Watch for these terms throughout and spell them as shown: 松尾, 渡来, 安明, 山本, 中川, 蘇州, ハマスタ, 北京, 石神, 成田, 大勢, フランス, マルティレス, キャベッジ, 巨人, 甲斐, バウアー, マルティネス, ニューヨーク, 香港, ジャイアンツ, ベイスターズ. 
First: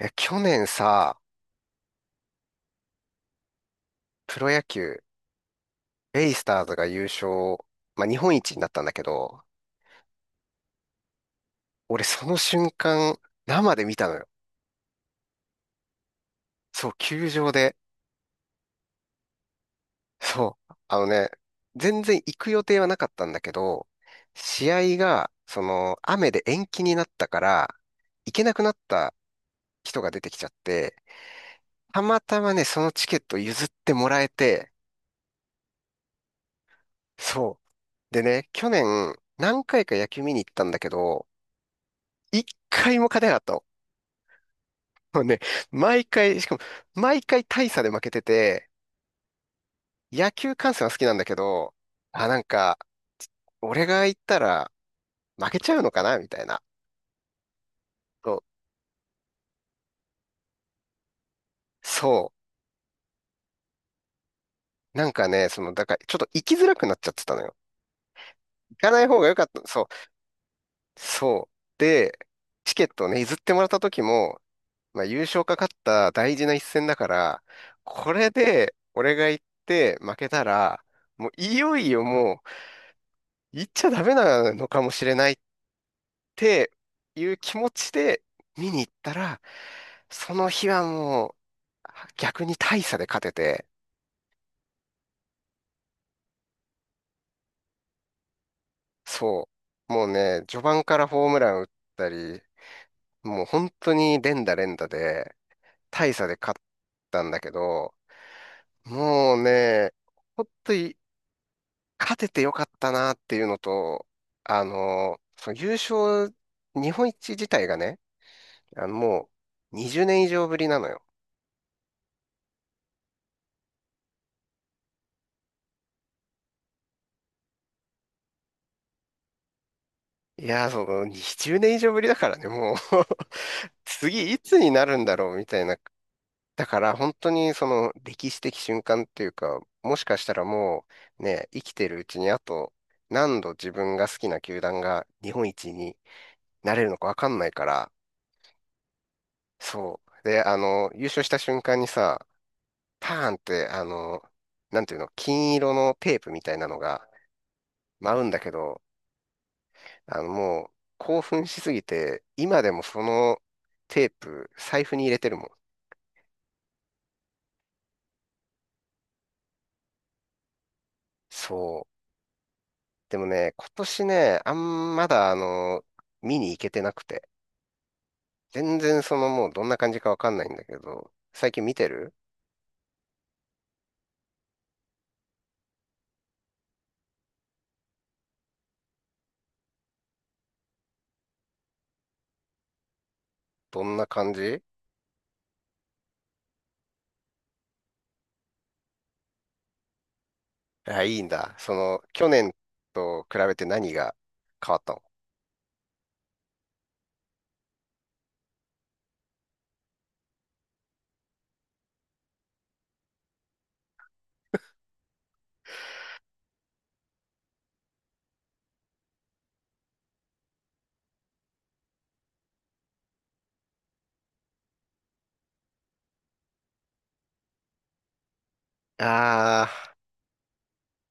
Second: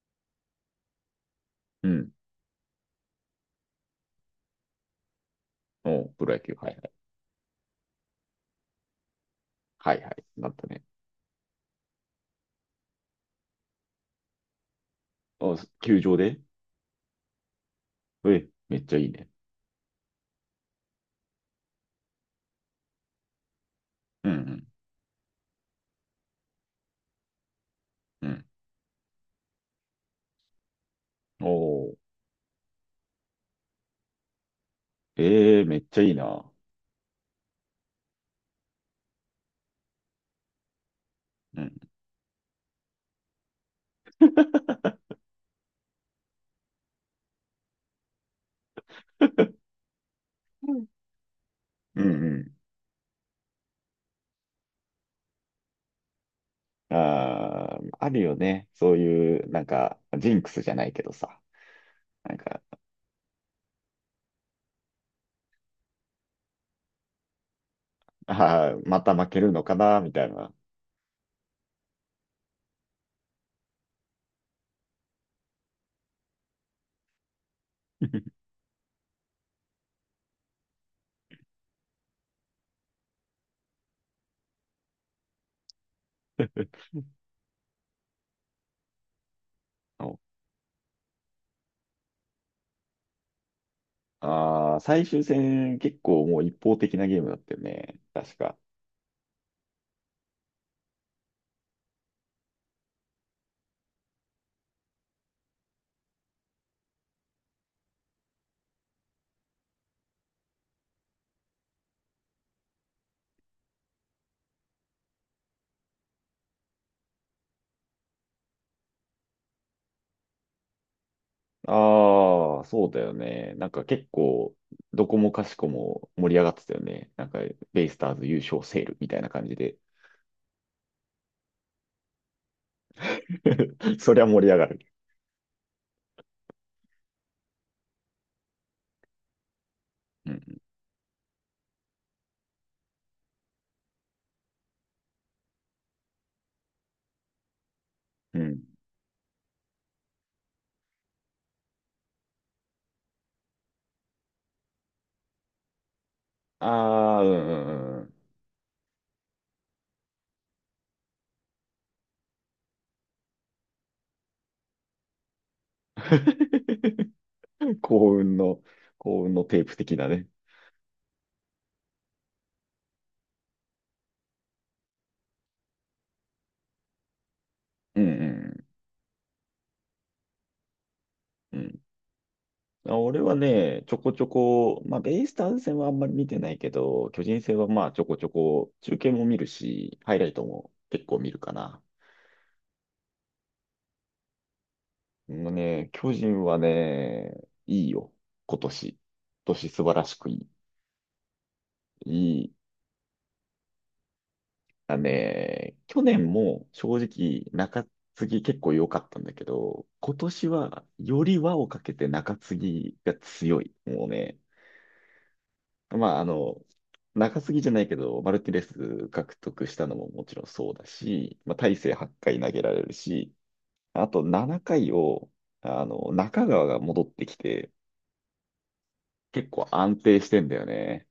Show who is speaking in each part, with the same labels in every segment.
Speaker 1: いや、去年さ、
Speaker 2: うん。
Speaker 1: プロ野球、
Speaker 2: おうプ
Speaker 1: ベイ
Speaker 2: ロ野
Speaker 1: ス
Speaker 2: 球。
Speaker 1: ター
Speaker 2: は
Speaker 1: ズ
Speaker 2: いは
Speaker 1: が
Speaker 2: い。
Speaker 1: 優勝、まあ、日本一になったんだけど、
Speaker 2: はいはい。なったね。
Speaker 1: 俺その瞬間、生で見たのよ。
Speaker 2: お球場で、
Speaker 1: そう、球場で。
Speaker 2: え、めっちゃいいね。
Speaker 1: そう、全然行く予定はなかったんだけど、
Speaker 2: うん
Speaker 1: 試合が、その、雨で延期になったから、
Speaker 2: うん。
Speaker 1: 行
Speaker 2: う
Speaker 1: け
Speaker 2: ん。
Speaker 1: なくなった人が出てきちゃって、
Speaker 2: おお、
Speaker 1: たまたまね、そのチケット譲ってもらえて、
Speaker 2: ええめっちゃいいな。
Speaker 1: そう。でね、去年、何回か野球見に行ったんだけど、
Speaker 2: うん。
Speaker 1: 一回も勝てなかった。もうね、毎回、しかも、毎回大差で負けてて、野球
Speaker 2: う
Speaker 1: 観戦
Speaker 2: ん
Speaker 1: は好きなんだけど、
Speaker 2: うん
Speaker 1: あ、
Speaker 2: う
Speaker 1: なん
Speaker 2: ん。
Speaker 1: か、俺が行ったら負けちゃうのかなみたいな。
Speaker 2: あーある
Speaker 1: そ
Speaker 2: よ
Speaker 1: う。
Speaker 2: ね。そういう、なんか、ジンクスじゃないけどさ。
Speaker 1: そ
Speaker 2: なんか、
Speaker 1: なんかね、その、だから、ちょっと行きづらくなっちゃってたのよ。
Speaker 2: あ
Speaker 1: 行
Speaker 2: ー
Speaker 1: か
Speaker 2: ま
Speaker 1: ない
Speaker 2: た
Speaker 1: 方が
Speaker 2: 負
Speaker 1: 良
Speaker 2: け
Speaker 1: かっ
Speaker 2: るの
Speaker 1: た。
Speaker 2: か
Speaker 1: そう。
Speaker 2: な、みたいな。
Speaker 1: そう。で、チケットをね、譲ってもらった時も、まあ、優勝かかった大事な一戦だから、これ で、俺が行って負けたら、もういよいよもう、行っちゃダメなのかもしれないっっていう気持ちで見に行ったら、
Speaker 2: お、
Speaker 1: その日はもう逆に大差で勝てて、
Speaker 2: あー最終戦、結構もう一方的なゲームだったよね。確か。
Speaker 1: そう。もうね、序盤からホームラン打ったり、もう本当に連打連打で大差で勝ったんだけど、もうね、本当に勝ててよかったなっていうのと、その優勝、日本一自体がね、もう20年以上ぶりなのよ。
Speaker 2: ああ、そうだよね。なんか結構、どこもかしこも盛り上がってたよね。なんか、ベイスターズ優勝セールみたいな感じで。
Speaker 1: いやー、その20年以上ぶりだからね、もう
Speaker 2: そりゃ
Speaker 1: 次い
Speaker 2: 盛り
Speaker 1: つ
Speaker 2: 上が
Speaker 1: に
Speaker 2: る。
Speaker 1: なるんだろうみたいな。だから本当にその歴史的瞬間っていうか、もしかし
Speaker 2: う
Speaker 1: たら
Speaker 2: ん。
Speaker 1: もうね、生きてるうちにあと何度自分が好きな球団が日本一になれるのかわかんないから、
Speaker 2: うん。
Speaker 1: そう。で、優勝した瞬間にさ、パーンって、なんていうの、金色のテープみたいな
Speaker 2: あ
Speaker 1: のが
Speaker 2: あ、うんうんうんう
Speaker 1: 舞うんだけど、もう興奮しすぎて、今でもそのテープ財布に入れてるもん。
Speaker 2: ん。幸運の、幸運のテープ的なね。
Speaker 1: そう。でもね、今年ね、まだ見に行けてなくて。
Speaker 2: うんうん
Speaker 1: 全然そのもうどんな感じかわかんないんだけど、最
Speaker 2: う
Speaker 1: 近見
Speaker 2: ん。
Speaker 1: てる
Speaker 2: あ、俺はね、ちょこちょこ、まあ、ベイスターズ戦はあんまり見てないけど、巨人戦はまあ、ちょこちょこ、中継も見るし、ハイライトも結構見るかな。
Speaker 1: どんな感じ。
Speaker 2: もうね、巨人はね、いいよ。今年。今年素晴らしくいい。
Speaker 1: あ、いいんだ。その、去
Speaker 2: い
Speaker 1: 年
Speaker 2: い。
Speaker 1: と比べて何が変わった
Speaker 2: あ、
Speaker 1: の？
Speaker 2: ね、去年も正直中継ぎ結構良かったんだけど、今年はより輪をかけて中継ぎが強い。もうね、まあ中継ぎじゃないけど、マルティレス獲得したのももちろんそうだし、まあ、大勢8回投げられるし、あと7回を、中川が戻ってきて、結構
Speaker 1: あ
Speaker 2: 安定してんだよね。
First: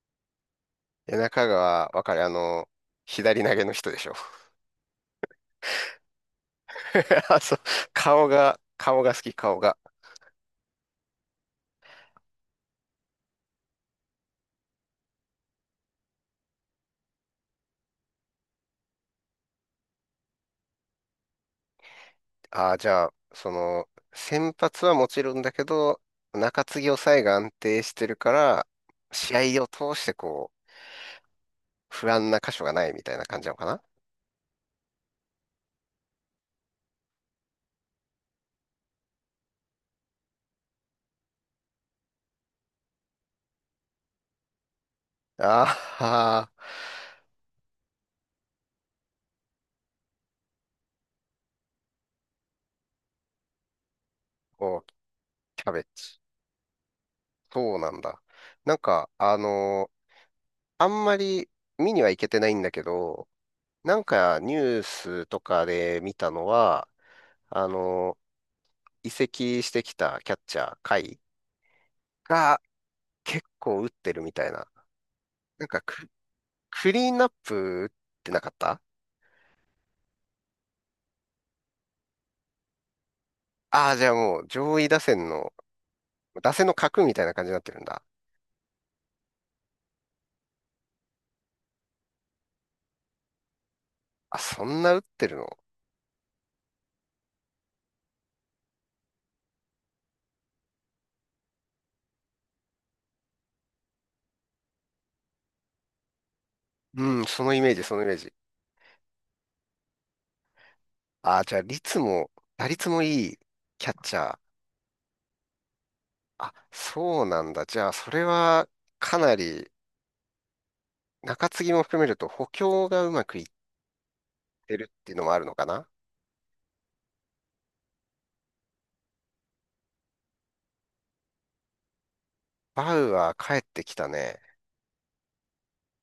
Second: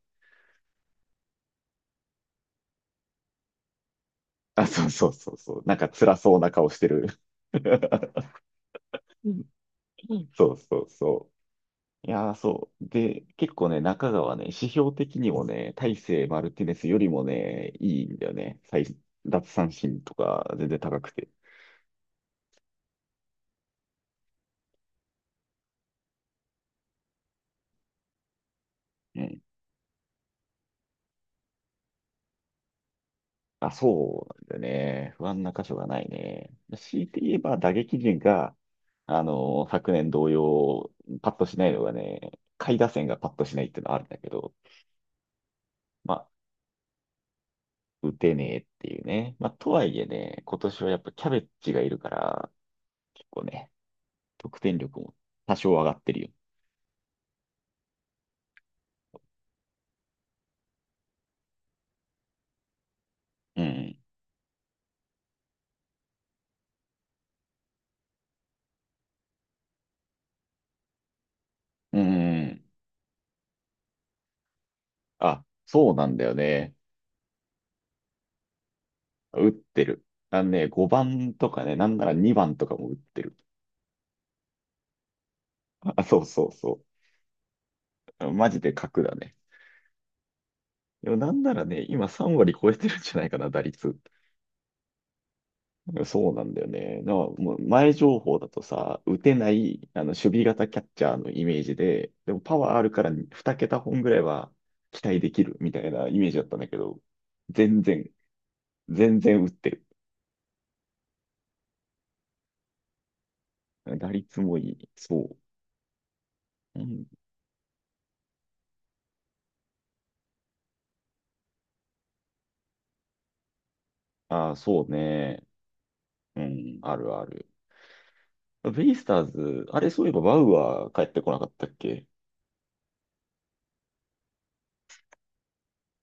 Speaker 1: ー、中川、わかる。左投げの人でしょ。
Speaker 2: あ、そうそうそうそう。なんか辛そうな顔してる。
Speaker 1: あ、そう、顔が好
Speaker 2: う
Speaker 1: き、
Speaker 2: ん、
Speaker 1: 顔が。
Speaker 2: そうそうそう。いやー、そう。で、結構ね、中川ね、指標的にもね、大勢マルティネスよりもね、いいんだよね。最奪三振とか全然高くて。
Speaker 1: あー、じゃあ、その、先発はもちろんだけど、中継ぎ抑えが安定してるから、
Speaker 2: うん。
Speaker 1: 試合を通してこう、不安な箇所がないみたいな感じなのか
Speaker 2: あ、
Speaker 1: な？
Speaker 2: そうなんだよね。不安な箇所がないね。強いて言えば打撃陣が、昨年同様、パッとしないのがね、下位打線がパッとしないっていうのはあるんだけど、
Speaker 1: あ
Speaker 2: まあ、
Speaker 1: あ、
Speaker 2: 打てねえっていうね。まあ、とはいえね、今年はやっぱキャベッジがいるから、結構ね、得点
Speaker 1: おう、
Speaker 2: 力も多
Speaker 1: キ
Speaker 2: 少
Speaker 1: ャベ
Speaker 2: 上がって
Speaker 1: ツ。
Speaker 2: るよ。
Speaker 1: そうなんだ。なんか、あんまり見には行けてないんだけど、
Speaker 2: う
Speaker 1: な
Speaker 2: ん。
Speaker 1: んかニュースとかで見たのは、あのー移籍してきたキャッチャー、甲斐
Speaker 2: う
Speaker 1: が
Speaker 2: ん。
Speaker 1: 結構打ってるみたいな。
Speaker 2: あ、
Speaker 1: なんか
Speaker 2: そうな
Speaker 1: ク、
Speaker 2: んだよね。
Speaker 1: クリーンナップ打ってなかった？
Speaker 2: 打ってる。あのね、5番とかね、なんなら2番とかも打ってる。
Speaker 1: ああー、じゃあもう上位打線の、
Speaker 2: あ、そうそう
Speaker 1: 打線の
Speaker 2: そ
Speaker 1: 核みたいな感じになってるんだ。
Speaker 2: う。マジで格だね。でもなんならね、今3割超えてるんじゃないかな、打率。
Speaker 1: あ、そんな打ってるの？
Speaker 2: そうなんだよね。だからもう前情報だとさ、打てない、守備型キャッチャーのイメージで、でもパワーあるから2桁本ぐらいは期待できるみたいなイメージだったんだけど、
Speaker 1: うん、
Speaker 2: 全
Speaker 1: そのイ
Speaker 2: 然、
Speaker 1: メージ。
Speaker 2: 全然打ってる。
Speaker 1: あ、じゃあ、打率もいいキャッ
Speaker 2: 打
Speaker 1: チャー。
Speaker 2: 率もいい。そ
Speaker 1: あ、
Speaker 2: う。うん、
Speaker 1: そうなんだ。じゃあ、それはかなり、中継ぎも含めると補強がうまくいっ
Speaker 2: ああ、
Speaker 1: て
Speaker 2: そう
Speaker 1: るっていうのもあ
Speaker 2: ね。
Speaker 1: るのかな？
Speaker 2: うん、あるある。ベイスターズ、あれそういえばバウアー帰ってこなかったっけ？
Speaker 1: バウアー帰ってきたね。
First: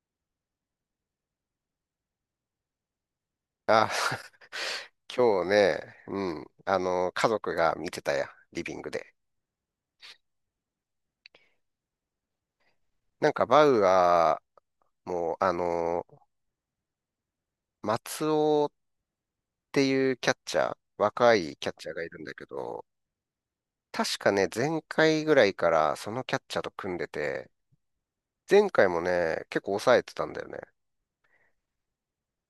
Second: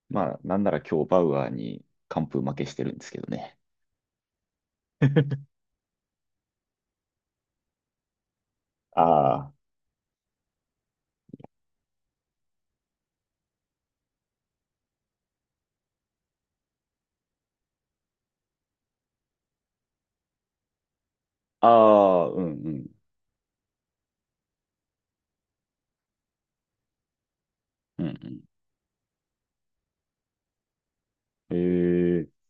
Speaker 2: まあ、なんなら今日バウアーに完封負けしてるんですけどね。
Speaker 1: あ、今日ね、うん、あの、家族が見てたや、リビングで。
Speaker 2: あ
Speaker 1: なんかバウアーも、松尾っていうキャッチャー、若い
Speaker 2: あ、
Speaker 1: キャッチャーがいる
Speaker 2: あ
Speaker 1: ん
Speaker 2: あ、
Speaker 1: だ
Speaker 2: う
Speaker 1: け
Speaker 2: んう
Speaker 1: ど、
Speaker 2: ん。
Speaker 1: 確かね、前回ぐらいからそのキャッチャーと組んでて、
Speaker 2: うんうん、
Speaker 1: 前回もね、結構抑えてたんだよね。
Speaker 2: ええ、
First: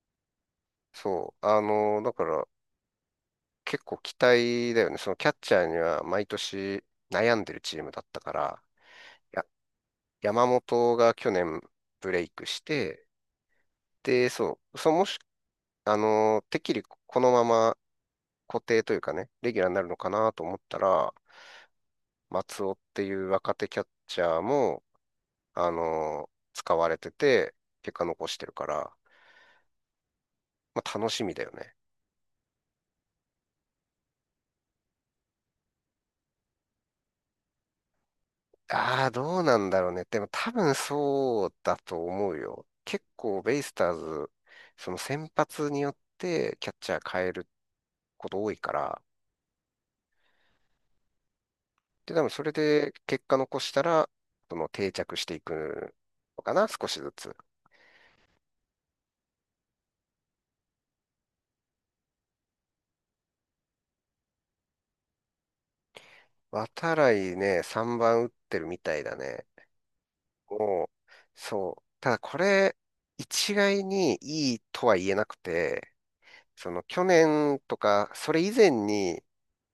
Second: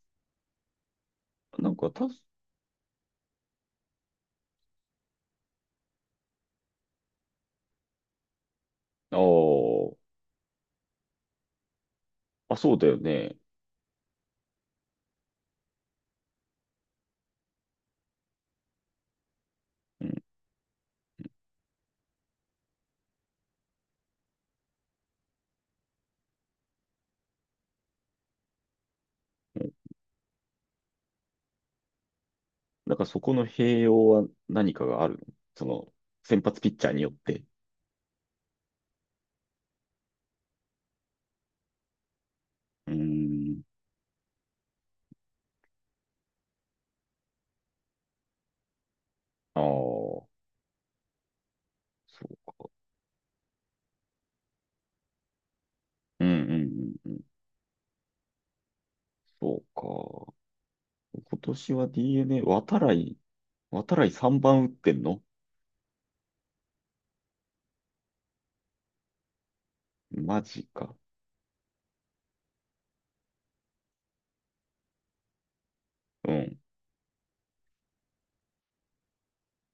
Speaker 1: そう。あ
Speaker 2: なんか
Speaker 1: のー
Speaker 2: た
Speaker 1: だか
Speaker 2: す、
Speaker 1: ら結構期待だよね。そのキャッチャーには毎年悩んでるチームだったから、
Speaker 2: あ
Speaker 1: や、
Speaker 2: ー、
Speaker 1: 山本が去年ブレイク
Speaker 2: あ、
Speaker 1: し
Speaker 2: そうだよ
Speaker 1: て、
Speaker 2: ね。
Speaker 1: で、そう、そうもし、てっきりこのまま固定というかね、レギュラーになるの
Speaker 2: う
Speaker 1: か
Speaker 2: ん。
Speaker 1: なと思ったら、松尾っていう若手キャッチャーも、あのー使われてて、結果残してるから、
Speaker 2: うん、
Speaker 1: まあ楽しみだよね。
Speaker 2: なんかそこの併用は何かがあるの？その、先発ピッチャーによって。
Speaker 1: ああ、どうなんだろうね。でも多分そうだと思うよ。
Speaker 2: うー
Speaker 1: 結構ベイ
Speaker 2: ん。
Speaker 1: スターズ、その先発によってキャッチャー変えること多いから、
Speaker 2: ああ、そ
Speaker 1: で、多分それ
Speaker 2: う。
Speaker 1: で結果残したら、その定着していく
Speaker 2: うん
Speaker 1: の
Speaker 2: う
Speaker 1: かな、少
Speaker 2: ん
Speaker 1: し
Speaker 2: う
Speaker 1: ず
Speaker 2: んうん。
Speaker 1: つ。
Speaker 2: そうか。今年は DNA、渡来、渡来3番打ってんの？
Speaker 1: 渡来ね、3番打ってるみたいだね。
Speaker 2: マジ
Speaker 1: もう、
Speaker 2: か。
Speaker 1: そう。ただこれ、一概にいいとは言えなくて、
Speaker 2: うん。
Speaker 1: その去年とか、それ以前に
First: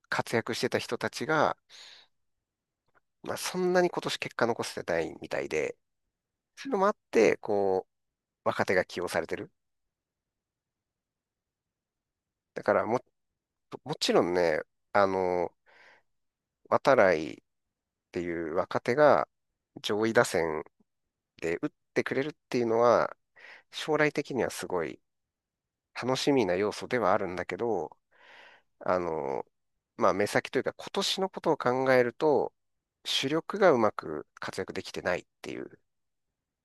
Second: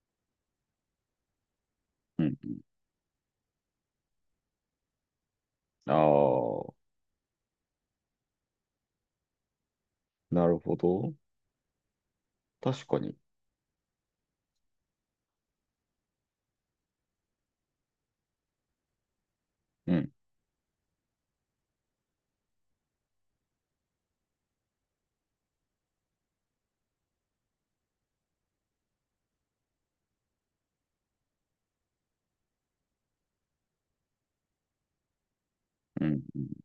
Speaker 1: 活躍してた人たちが、
Speaker 2: うん。
Speaker 1: まあ、そんなに今年結果残せてないみたいで、
Speaker 2: あ
Speaker 1: そういう
Speaker 2: あ、
Speaker 1: のもあって、こう、若手が起用されてる。
Speaker 2: なるほど。
Speaker 1: だから
Speaker 2: 確
Speaker 1: も
Speaker 2: か
Speaker 1: っ
Speaker 2: に。
Speaker 1: と、もちろんね、あの、渡来っていう若手が
Speaker 2: う
Speaker 1: 上
Speaker 2: ん。
Speaker 1: 位打線で打ってくれるっていうのは、将来的にはすごい楽しみな要素ではあるんだけど、あの、まあ、目先というか今年のことを考えると、主力がうまく活躍できてないっていう。
Speaker 2: うん。うん、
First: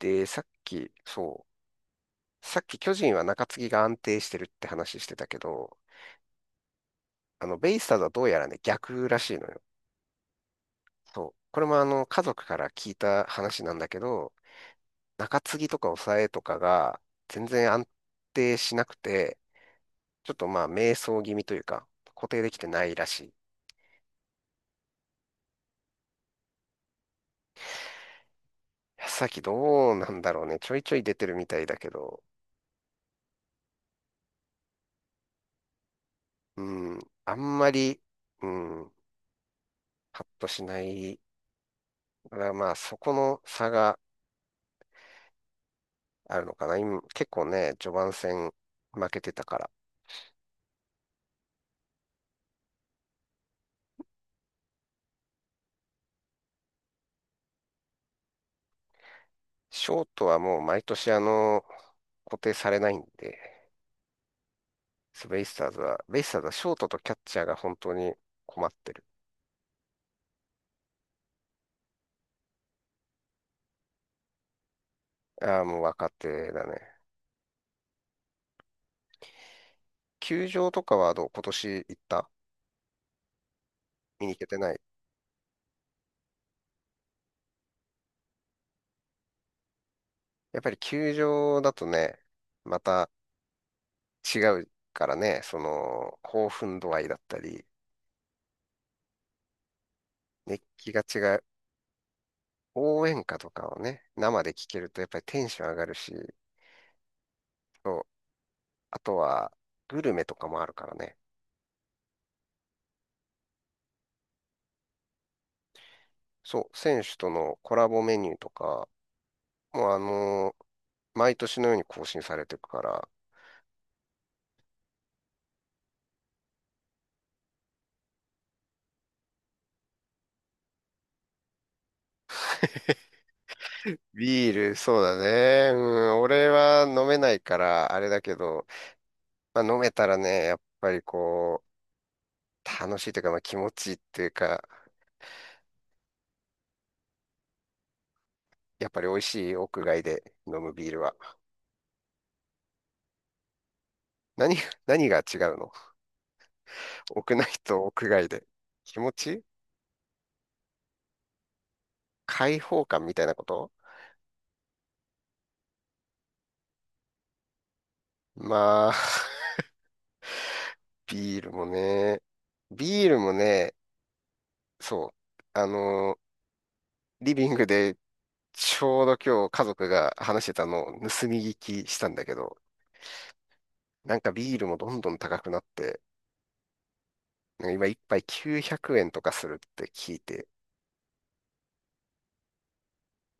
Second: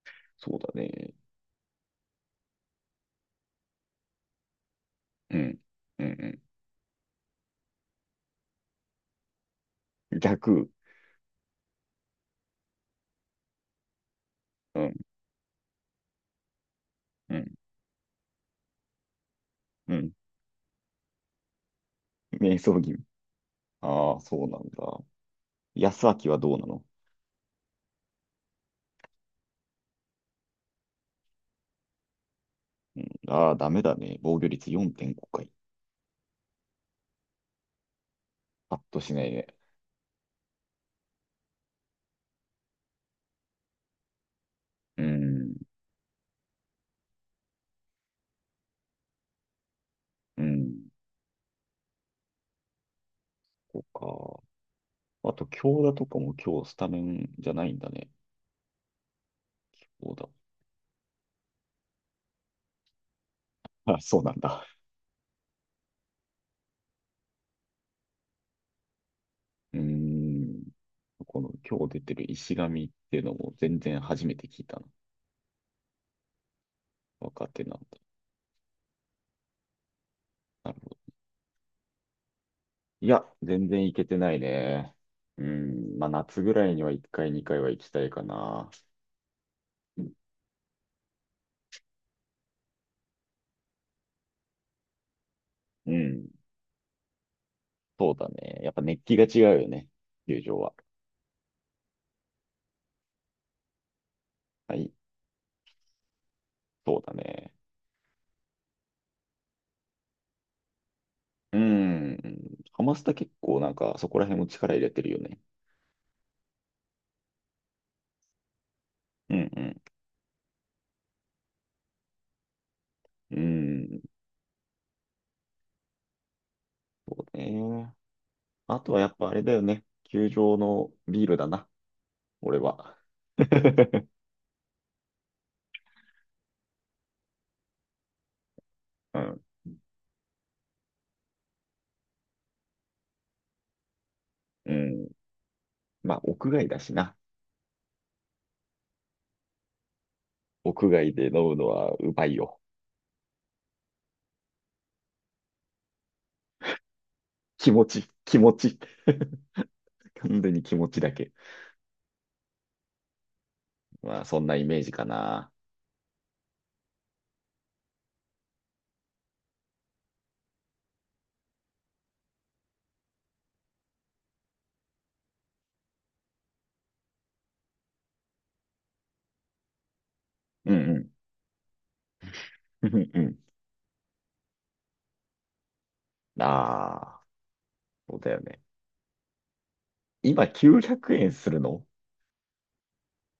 Speaker 1: で、
Speaker 2: そうだね。
Speaker 1: さっき巨人は中継ぎが安定してるって話してたけ
Speaker 2: うん。
Speaker 1: ど、
Speaker 2: うん
Speaker 1: あの、ベイスターズはどうやらね、逆らしいのよ。
Speaker 2: うん。逆。
Speaker 1: そう。これもあの、家族から聞いた話なんだけど、
Speaker 2: うん。
Speaker 1: 中継ぎとか抑えとかが
Speaker 2: う
Speaker 1: 全
Speaker 2: ん。
Speaker 1: 然安定しなくて、
Speaker 2: うん。
Speaker 1: ちょっとまあ、迷走気味というか、固定で
Speaker 2: 瞑
Speaker 1: きて
Speaker 2: 想
Speaker 1: な
Speaker 2: 気
Speaker 1: い
Speaker 2: 味。
Speaker 1: らしい。
Speaker 2: ああ、そうなんだ。安明はどうなの？
Speaker 1: さっきどうなんだろうね。ちょいちょい出てるみたいだけど、
Speaker 2: ああダメだね。防御率4.5回。
Speaker 1: うん、あんまり、う
Speaker 2: パッ
Speaker 1: ん、
Speaker 2: としないね。
Speaker 1: ハッとしない。だからまあ、そこの差が
Speaker 2: うん、
Speaker 1: あるのかな。今、結構ね、序盤戦負けてたから。
Speaker 2: うん。そうか。あと、強打とかも今日スタメンじゃないんだね。
Speaker 1: ショー
Speaker 2: そう
Speaker 1: ト
Speaker 2: だ。
Speaker 1: はもう毎年あの、固定されないんで、
Speaker 2: あ、そうなんだ。
Speaker 1: ベイスターズはショートとキャッチャーが本当に困ってる。
Speaker 2: うーん。この今日出てる石神っていうのも全然初めて聞いたな。
Speaker 1: ああ、もう若手だね。
Speaker 2: 若手なんだ。
Speaker 1: 球場
Speaker 2: なる
Speaker 1: と
Speaker 2: ほ
Speaker 1: かは
Speaker 2: ど。
Speaker 1: どう今年行った？
Speaker 2: いや、全然いけて
Speaker 1: 見
Speaker 2: な
Speaker 1: に行
Speaker 2: い
Speaker 1: けてない。
Speaker 2: ね。うん。まあ、夏ぐらいには1回、2回は行きたいかな。
Speaker 1: やっぱり球場だとね、また違うからね、そ
Speaker 2: う
Speaker 1: の、
Speaker 2: ん。
Speaker 1: 興奮度合いだったり、
Speaker 2: そうだね。やっぱ熱気が違うよね。球場
Speaker 1: 熱
Speaker 2: は。
Speaker 1: 気が違う。応援歌とかをね、生で聞
Speaker 2: は
Speaker 1: ける
Speaker 2: い。
Speaker 1: とやっぱりテンション上がるし、
Speaker 2: そうだね。
Speaker 1: そうあとは、グルメとかもあるからね。
Speaker 2: うん。ハマスタ結構なんかそこら辺も力入れてるよね。
Speaker 1: そう、選手とのコラボメニューとか、
Speaker 2: うん
Speaker 1: もう毎年のように更新されていくから、
Speaker 2: うん。うん。そうね。あとはやっぱあれだよね。球場のビールだな。俺は。
Speaker 1: ビール、そうだね。うん、俺は飲めないから、あれだけど、
Speaker 2: うん。
Speaker 1: まあ、飲めたらね、やっぱりこう、楽しいというか、まあ、気持ちいいっていうか、
Speaker 2: うん。まあ、屋外だしな。
Speaker 1: やっぱり美味しい屋外で飲むビ
Speaker 2: 屋
Speaker 1: ール
Speaker 2: 外
Speaker 1: は。
Speaker 2: で飲むのはうまいよ。
Speaker 1: 何、何が違うの？ 屋内
Speaker 2: 気
Speaker 1: と
Speaker 2: 持
Speaker 1: 屋
Speaker 2: ち、
Speaker 1: 外
Speaker 2: 気
Speaker 1: で。
Speaker 2: 持ち。
Speaker 1: 気持ち
Speaker 2: 完全に気持ちだけ。
Speaker 1: 解放感みたいなこと？
Speaker 2: まあ、そんなイメージかな。
Speaker 1: まあ、ビールもね、ビールもね、そう、あのー、リビングでちょうど今日家族が話してた
Speaker 2: うん
Speaker 1: のを
Speaker 2: うん。
Speaker 1: 盗み聞きしたんだけど、
Speaker 2: うんうん。
Speaker 1: なんかビールもどんどん高くなって、
Speaker 2: ああ、
Speaker 1: なんか今一
Speaker 2: そう
Speaker 1: 杯
Speaker 2: だよね。
Speaker 1: 900円とかするって聞い
Speaker 2: 今
Speaker 1: て、
Speaker 2: 900円するの？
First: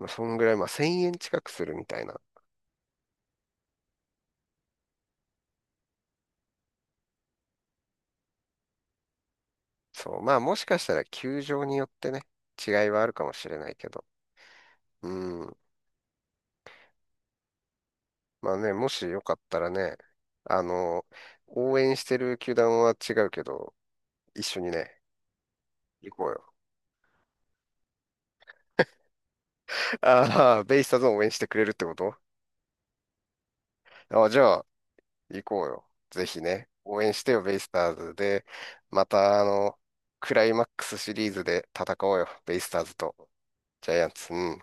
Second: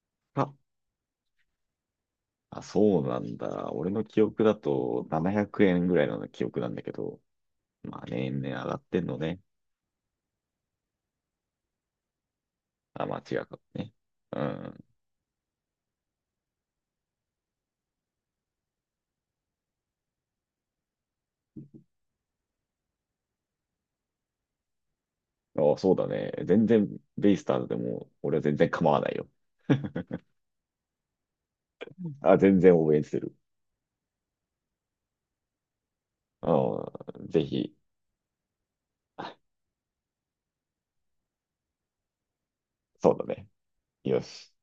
Speaker 1: まあ、そんぐら
Speaker 2: あ、
Speaker 1: い、まあ1000円近くするみたいな。
Speaker 2: あ、そうなんだ。俺の記憶だと700円ぐらいの記憶なんだけど。まあ年々上がってんのね。
Speaker 1: そう、まあもしかしたら球場によってね、違いはあ
Speaker 2: あ、
Speaker 1: る
Speaker 2: まあ
Speaker 1: かも
Speaker 2: 違う
Speaker 1: し
Speaker 2: か
Speaker 1: れ
Speaker 2: も
Speaker 1: ないけ
Speaker 2: ね。
Speaker 1: ど、
Speaker 2: うん。
Speaker 1: うん。まあね、もしよかったらね、あのー、応援してる球団は違うけど、一緒にね、
Speaker 2: あ、そうだ
Speaker 1: 行こう
Speaker 2: ね。
Speaker 1: よ。
Speaker 2: 全然ベイスターズでも俺は全然構わないよ。
Speaker 1: ああ、ベイスターズを応援してくれるってこと？
Speaker 2: あ、全然応援してる。
Speaker 1: あじゃあ、行こうよ。ぜひね。応援し
Speaker 2: うん。
Speaker 1: てよ、
Speaker 2: ぜ
Speaker 1: ベイス
Speaker 2: ひ、
Speaker 1: ターズで。また、あの、クライマックスシリーズで戦おうよ。ベイスターズ
Speaker 2: そ
Speaker 1: と
Speaker 2: うだね。
Speaker 1: ジャイアン
Speaker 2: よ
Speaker 1: ツ。う
Speaker 2: し。
Speaker 1: ん。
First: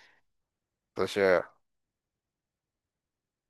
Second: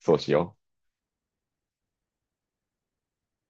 Speaker 2: そうしよう。
Speaker 1: どうしようよ。